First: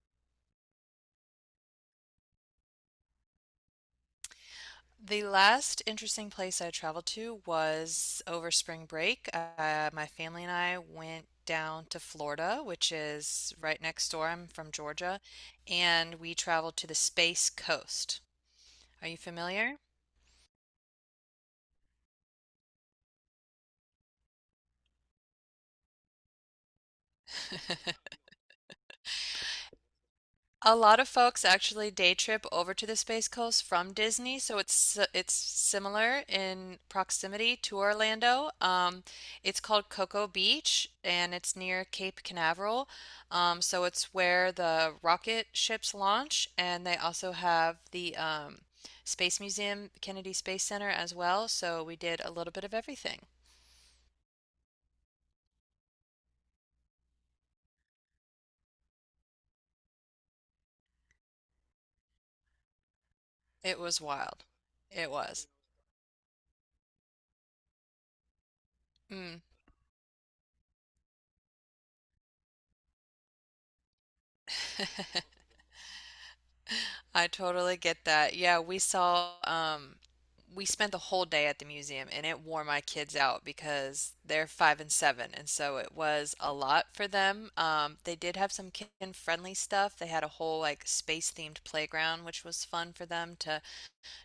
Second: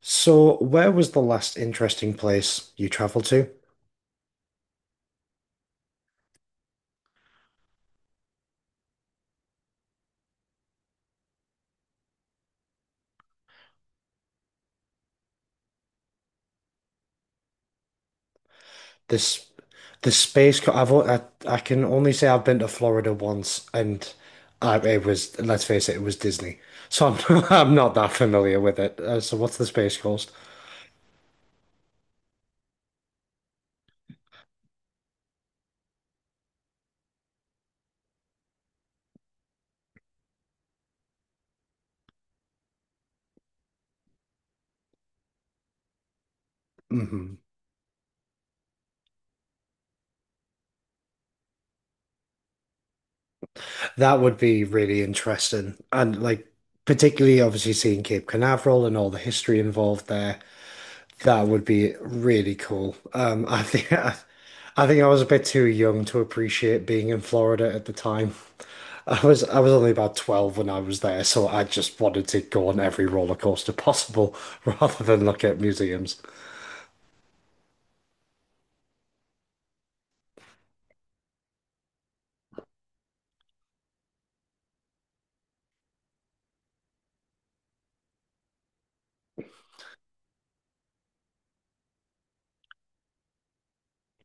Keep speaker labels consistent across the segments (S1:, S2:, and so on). S1: So, where was the last interesting place you traveled to?
S2: The last interesting place I traveled to was over spring break. My family and I went down to Florida, which is right next door. I'm from Georgia, and we traveled to the Space Coast. Are you
S1: This,
S2: familiar?
S1: the space. Co- I've o- I can only say I've been to Florida once, and it was, let's face it, it was Disney. So I'm I'm not that familiar with it. So what's the Space Coast?
S2: A lot of folks actually day trip over to the Space Coast from Disney, so it's similar in proximity to Orlando. It's called Cocoa Beach, and it's near Cape Canaveral. So it's where the rocket ships launch, and they also
S1: Hmm.
S2: have the Space Museum, Kennedy Space Center as well. So we did a little bit of everything.
S1: That would be really interesting, and like particularly obviously seeing Cape Canaveral and all the history involved there. That would be really cool. I
S2: It
S1: think
S2: was wild.
S1: think I
S2: It
S1: was a bit
S2: was.
S1: too young to appreciate being in Florida at the time. I
S2: Mm.
S1: was I was only about 12 when I was there, so I just wanted to go on every roller coaster possible rather than look at museums.
S2: I totally get that. Yeah, we saw, we spent the whole day at the museum and it wore my kids out because they're five and seven. And so it was a lot for them. They did have some kid-friendly stuff. They had a whole like space-themed playground, which was fun for them to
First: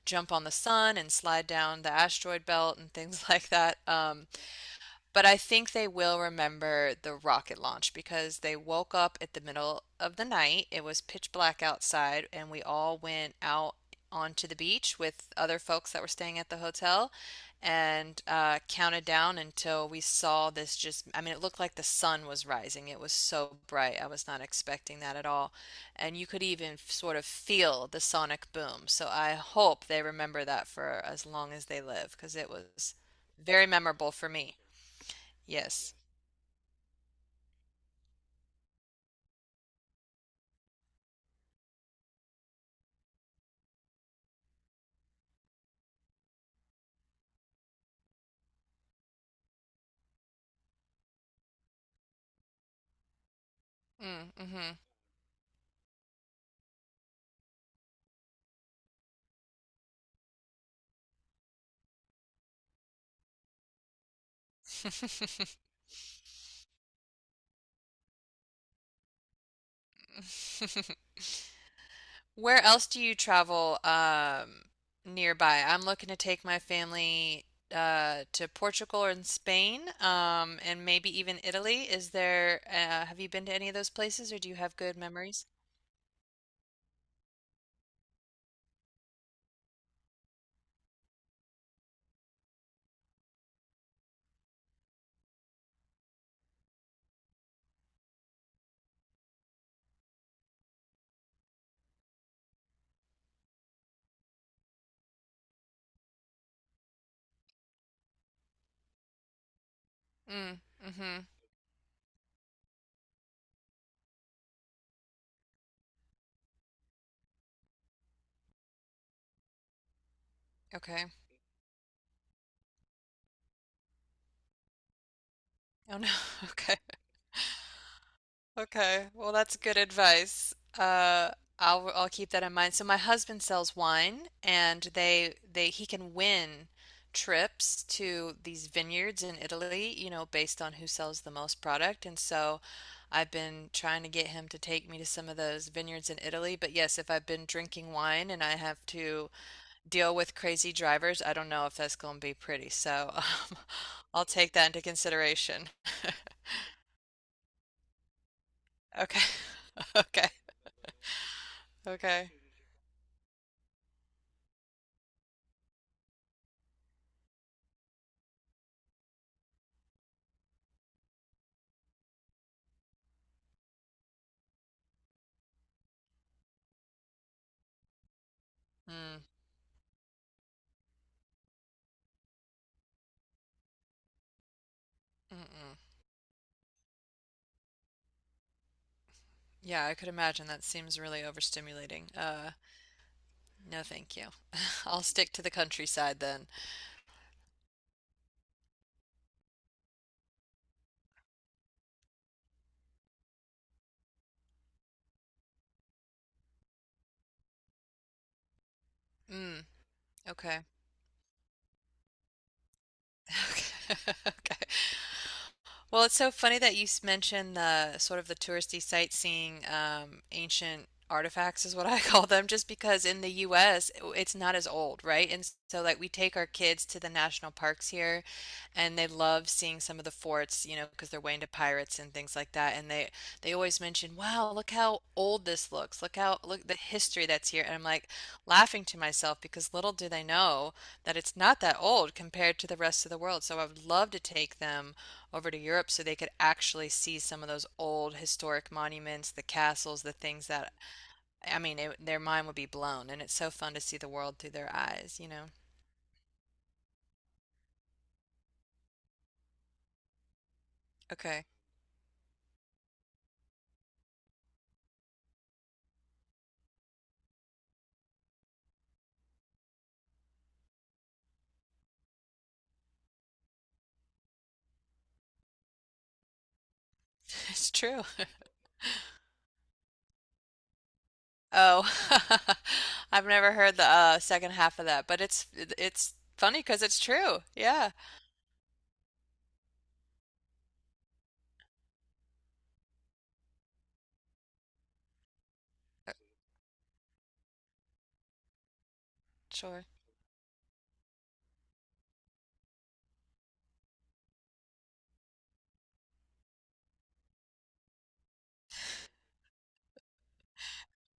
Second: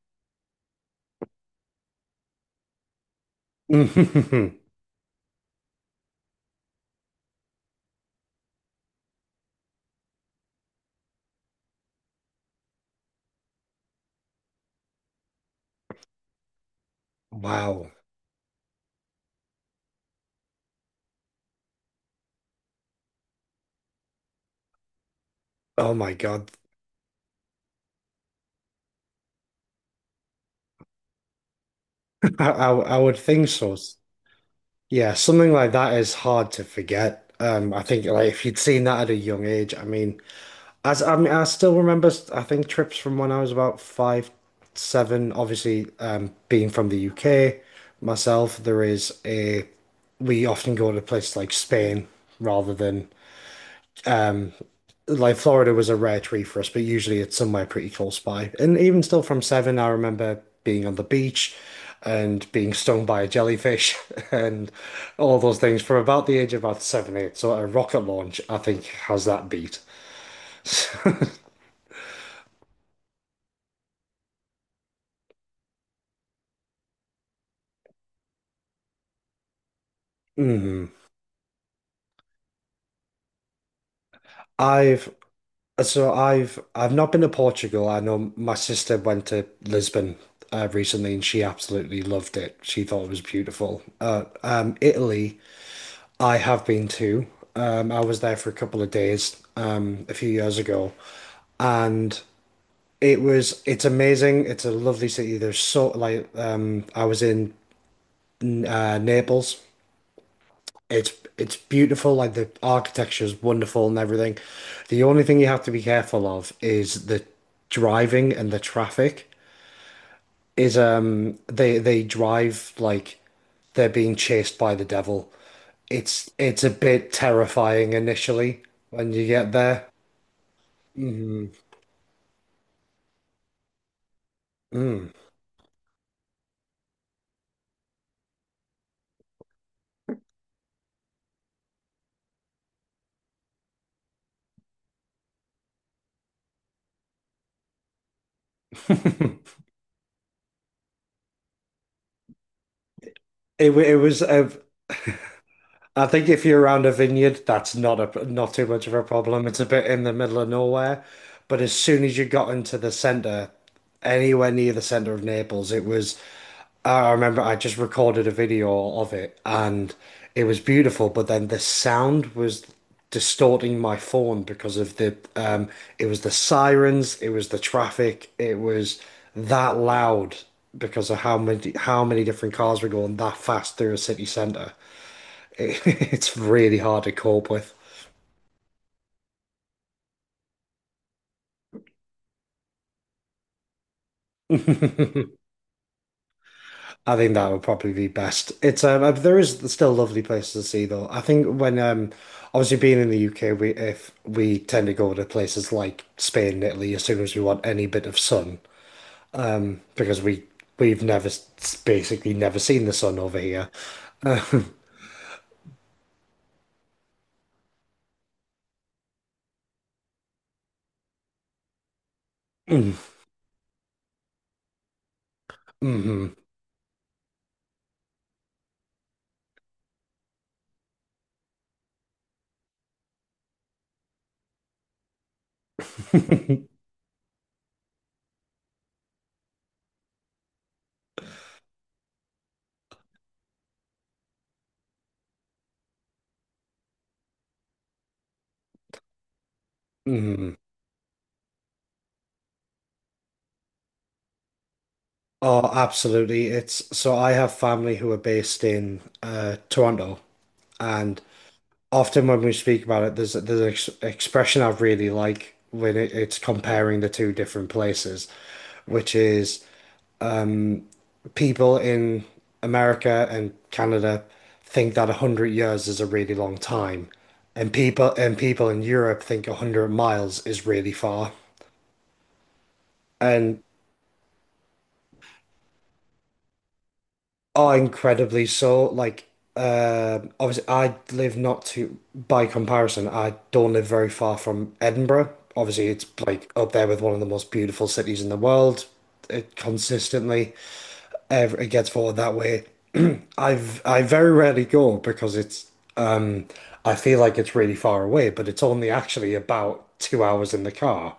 S2: jump on the sun and slide down the asteroid belt and things like that. But I think they will remember the rocket launch because they woke up at the middle of the night. It was pitch black outside, and we all went out onto the beach with other folks that were staying at the hotel
S1: Wow.
S2: and counted down until we saw this just, I mean, it looked like the sun was rising. It was so bright. I was not expecting that at all.
S1: Oh my
S2: And you could
S1: God.
S2: even sort of feel the sonic boom. So I hope they remember that for as long as they live because it
S1: I, I
S2: was
S1: I would think
S2: very
S1: so.
S2: memorable for me.
S1: Yeah, something like that
S2: Yes.
S1: is hard to forget. I think like if you'd seen that at a young age, I mean, As I mean, I still remember. I think trips from when I was about five, seven. Obviously, being from the UK myself, there is a. We often go to places like Spain rather than
S2: Mm, mhm.
S1: Florida. Was a rare treat for us, but usually it's somewhere pretty close by. And even still from seven, I remember being on the beach and being stung by a jellyfish and all those things from about the age of about seven, eight. So a rocket launch, I think, has that beat.
S2: Where else do you travel nearby? I'm looking to take my family to Portugal and Spain, and
S1: Mhm.
S2: maybe even Italy. Is there, have you been to any of those places, or do you have good
S1: I've
S2: memories?
S1: So I've not been to Portugal. I know my sister went to Lisbon recently, and she absolutely loved it. She thought it was beautiful. Italy, I have been to. I was there for a couple of days a few years ago, and it's amazing. It's a lovely city. There's so like I was in Naples.
S2: Mm,
S1: It's
S2: mhm.
S1: it's beautiful, like the architecture is wonderful and everything. The only thing you have to be careful of is the driving, and the traffic is,
S2: Okay.
S1: they, drive like they're being chased by the devil.
S2: Oh no.
S1: It's it's a
S2: Okay.
S1: bit terrifying initially
S2: Okay,
S1: when you
S2: well,
S1: get
S2: that's good
S1: there.
S2: advice.
S1: Mm,
S2: I'll keep that in mind. So my husband sells wine, and
S1: mm.
S2: they he can win trips to these vineyards in Italy, you know, based on who sells the most product. And so I've been trying to get him to take me to some of those vineyards in Italy. But yes, if I've been drinking wine and I have to deal with crazy drivers, I don't know if that's going to be pretty. So
S1: It wa- it was
S2: I'll
S1: a
S2: take that into consideration.
S1: I think if you're around a vineyard, that's not a not too much of a
S2: Okay.
S1: problem. It's a bit in the
S2: Okay.
S1: middle of nowhere, but as soon as you
S2: Okay.
S1: got into the center, anywhere near the center of Naples, it was. I remember I just recorded a video of it, and it was beautiful. But then the sound was distorting my phone because of the, it was the sirens, it was the traffic, it was
S2: Mm,
S1: that loud because of how many different cars were going that fast through a city center,
S2: mm-mm.
S1: it- it's really hard to cope with.
S2: Yeah, I could imagine that seems really overstimulating. No, thank you. I'll stick to the countryside then.
S1: I think that would probably be best. It's there is still lovely places to see though. I think when, obviously being in the UK, we if we tend to go to places like Spain and Italy as soon as we want any bit of sun,
S2: Mm,
S1: because
S2: okay.
S1: we've never s- basically never seen the sun over here.
S2: Okay. Okay. Well, it's so funny that mentioned the sort of the touristy sightseeing ancient artifacts is what I call them, just because
S1: Hmm.
S2: in the U.S. it's not as old, right? And so like we
S1: Hmm.
S2: take our kids to the national parks here, and they love seeing some of the forts, you know, because they're way into pirates and things like that. And they always mention, "Wow, look how old this looks! Look how look the history that's here." And I'm like laughing to myself because little do they know that it's not that old compared to the rest of the world. So I would love to take them over to Europe so they could actually see some of those old historic monuments, the castles, the things that, I mean, their mind would be blown. And it's so fun to see the world through their eyes, you know?
S1: Oh, absolutely. It's so I have family who are based in Toronto, and
S2: Okay.
S1: often when we speak about it, there's an ex expression I really like when it's comparing the two different places, which is, um, people in America and Canada think that 100 years is a really long time,
S2: It's
S1: and
S2: true.
S1: people in Europe think 100 miles is really far.
S2: Oh, I've never
S1: And
S2: heard the second half of that, but it's funny because it's true.
S1: Oh,
S2: Yeah,
S1: incredibly so. Like, obviously, I live, not too, by comparison, I don't live very far from Edinburgh. Obviously, it's like up there with one of the most beautiful cities in the world. It
S2: sure,
S1: consistently, ever, it gets voted that way. I very rarely go because it's, um I feel like it's really far away, but it's only actually about 2 hours in the car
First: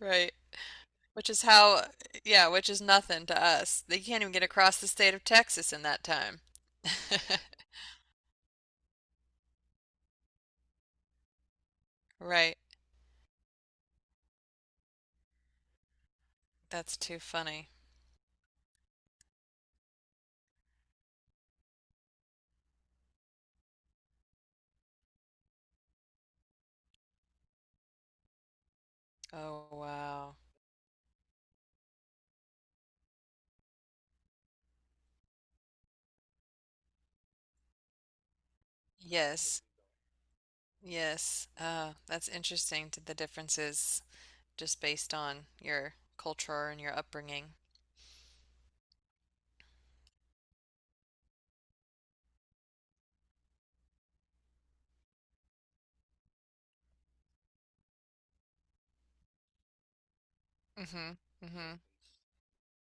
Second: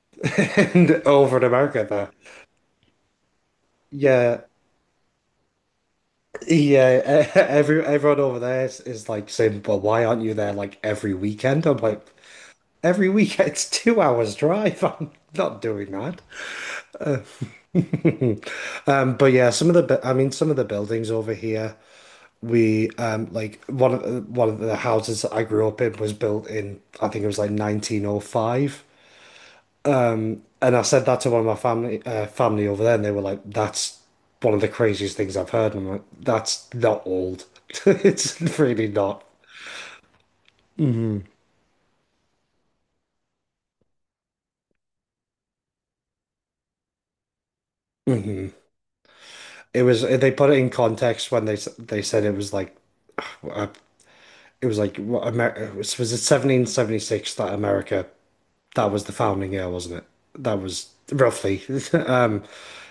S2: right.
S1: and
S2: Which
S1: over
S2: is
S1: in
S2: how,
S1: America there.
S2: yeah, which is nothing to us. They can't even
S1: Yeah,
S2: get across the state of Texas in that time.
S1: Yeah, everyone over there is like saying, "But why aren't you there like every weekend?" I'm like,
S2: Right.
S1: "Every weekend, it's 2 hours drive. I'm not doing that."
S2: That's too funny.
S1: But yeah, some of the, I mean, some of the buildings over here, we like one of the houses that I grew up in was built in, I think it was like 1905,
S2: Oh, wow.
S1: and I said that to one of my family over there, and they were like, "That's one of the craziest things I've heard." And I'm like, "That's not old. It's really not."
S2: Yes, yes. That's interesting to the differences just based on your culture and your upbringing.
S1: Mhm. It was, they put it in context when they said it was like, uh, it was like, what America was it 1776 that America, that was the founding year, wasn't it? That was
S2: Mm-hmm.
S1: roughly.
S2: Mm-hmm.
S1: Um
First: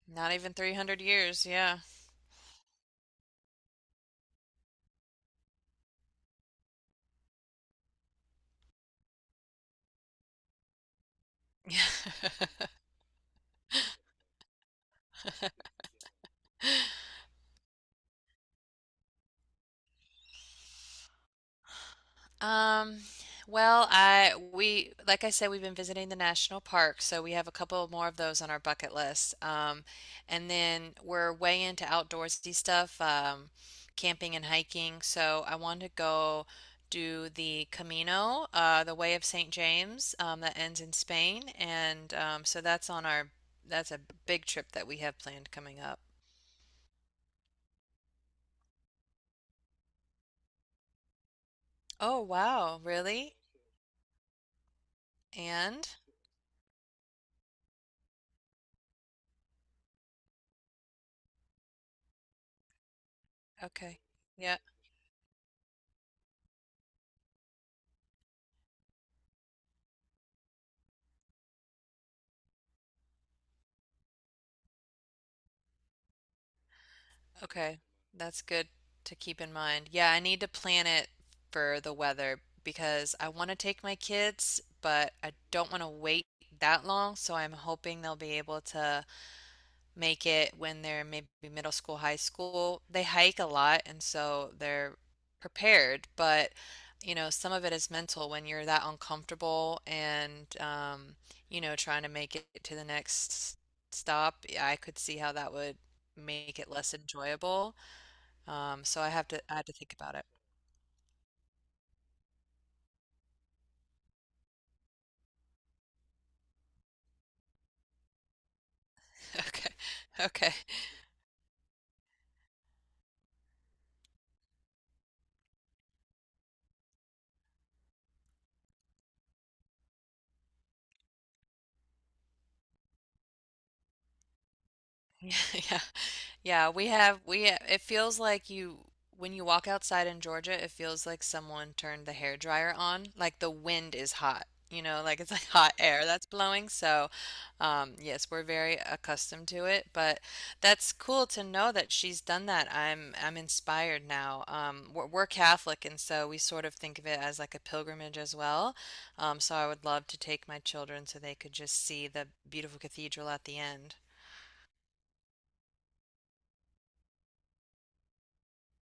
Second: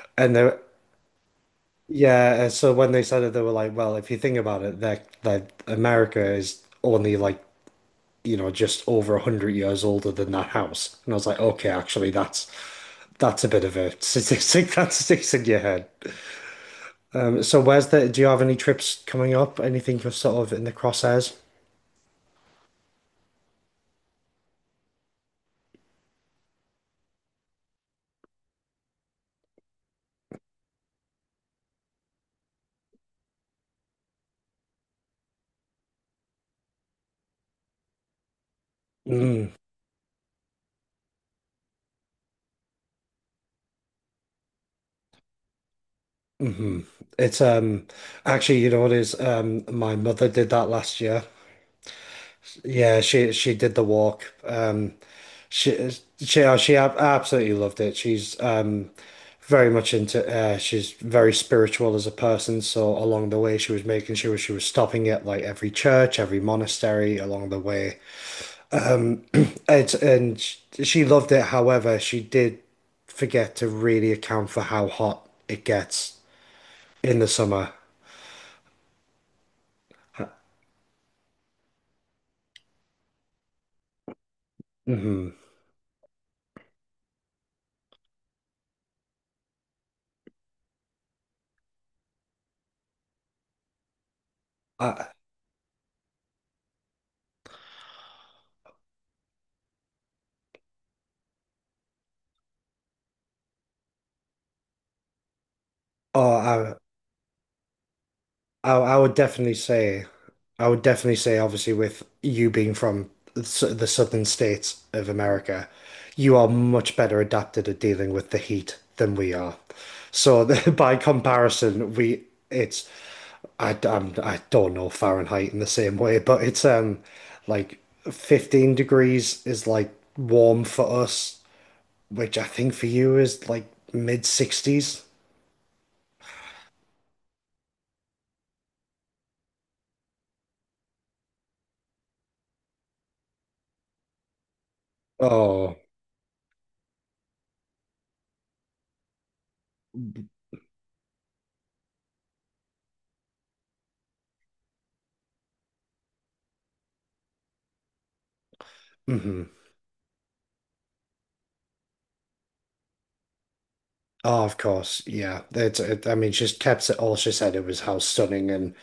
S2: Not
S1: and they
S2: even 300 years, yeah.
S1: Yeah, and so when they said it, they were like, well, if you think about it, that America is only like, you know, just over 100 years older than that house. And I was like, okay, actually that's a bit of a statistic that's sticks in your head. So where's the, do you have any trips coming up? Anything for sort of in the crosshairs?
S2: Um, well, I we like I said, we've been visiting the national park, so we have a couple more of those on our bucket list. And then we're way into outdoorsy stuff, camping and hiking. So I want to go do the Camino, the Way of
S1: Mm,
S2: St. James, that ends in Spain, and so that's on our that's a big trip that we have planned coming up.
S1: hmm. It's actually, you know what it is? My mother did that last year.
S2: Oh wow,
S1: Yeah,
S2: really?
S1: she did the walk.
S2: And
S1: She she she absolutely loved it. She's, very much into, she's very spiritual as a person, so along the way she was
S2: okay.
S1: making sure she
S2: Yeah.
S1: was stopping at like every church, every monastery along the way. It's and sh- she loved it. However, she did forget to really account for how hot it gets in the summer.
S2: Okay, that's good to keep in mind. Yeah, I need to plan it for the weather because I want to take my kids, but
S1: Hmm.
S2: I don't want to wait that long. So I'm hoping they'll be able to make it when they're maybe middle school, high school. They hike a lot, and so they're
S1: I,
S2: prepared, but you know, some of it is mental when you're that uncomfortable and you know, trying to make it to the next stop. I could see how that would make it
S1: oh,
S2: less enjoyable. Um,
S1: I
S2: so I
S1: would
S2: have to
S1: definitely
S2: I have to think
S1: say,
S2: about it.
S1: obviously, with you being from the southern states of America, you are much better adapted at dealing with the heat than we are.
S2: Okay.
S1: So
S2: Okay.
S1: by comparison, we it's, I, I'm, I don't know Fahrenheit in the same way, but it's, like, 15 degrees is like warm for us, which I think for you is like mid 60s.
S2: Yeah. Yeah, we it feels like you when you walk outside in Georgia, it feels like someone turned the hair dryer on. Like the wind is hot, you know, like it's like hot
S1: Oh,
S2: air that's blowing. So, yes, we're very accustomed to it, but that's cool to know that she's done that. I'm inspired now. We're Catholic, and so we sort of think of it as like a pilgrimage as well.
S1: hmm.
S2: So I would love to take my children so they could just see the beautiful cathedral at the end.
S1: Oh, of course. Yeah. I mean, she's kept it all. She said it was how stunning and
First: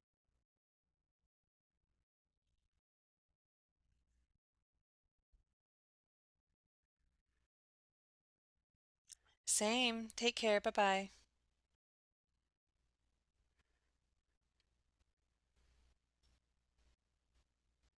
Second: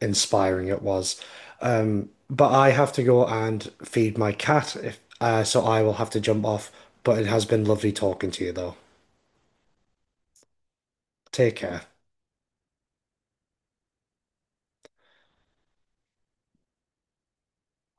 S1: inspiring it was. But I have to go and feed my cat, if, so I will have to jump off. But it has been lovely talking to you though.
S2: Same. Take care. Bye bye.
S1: Take care.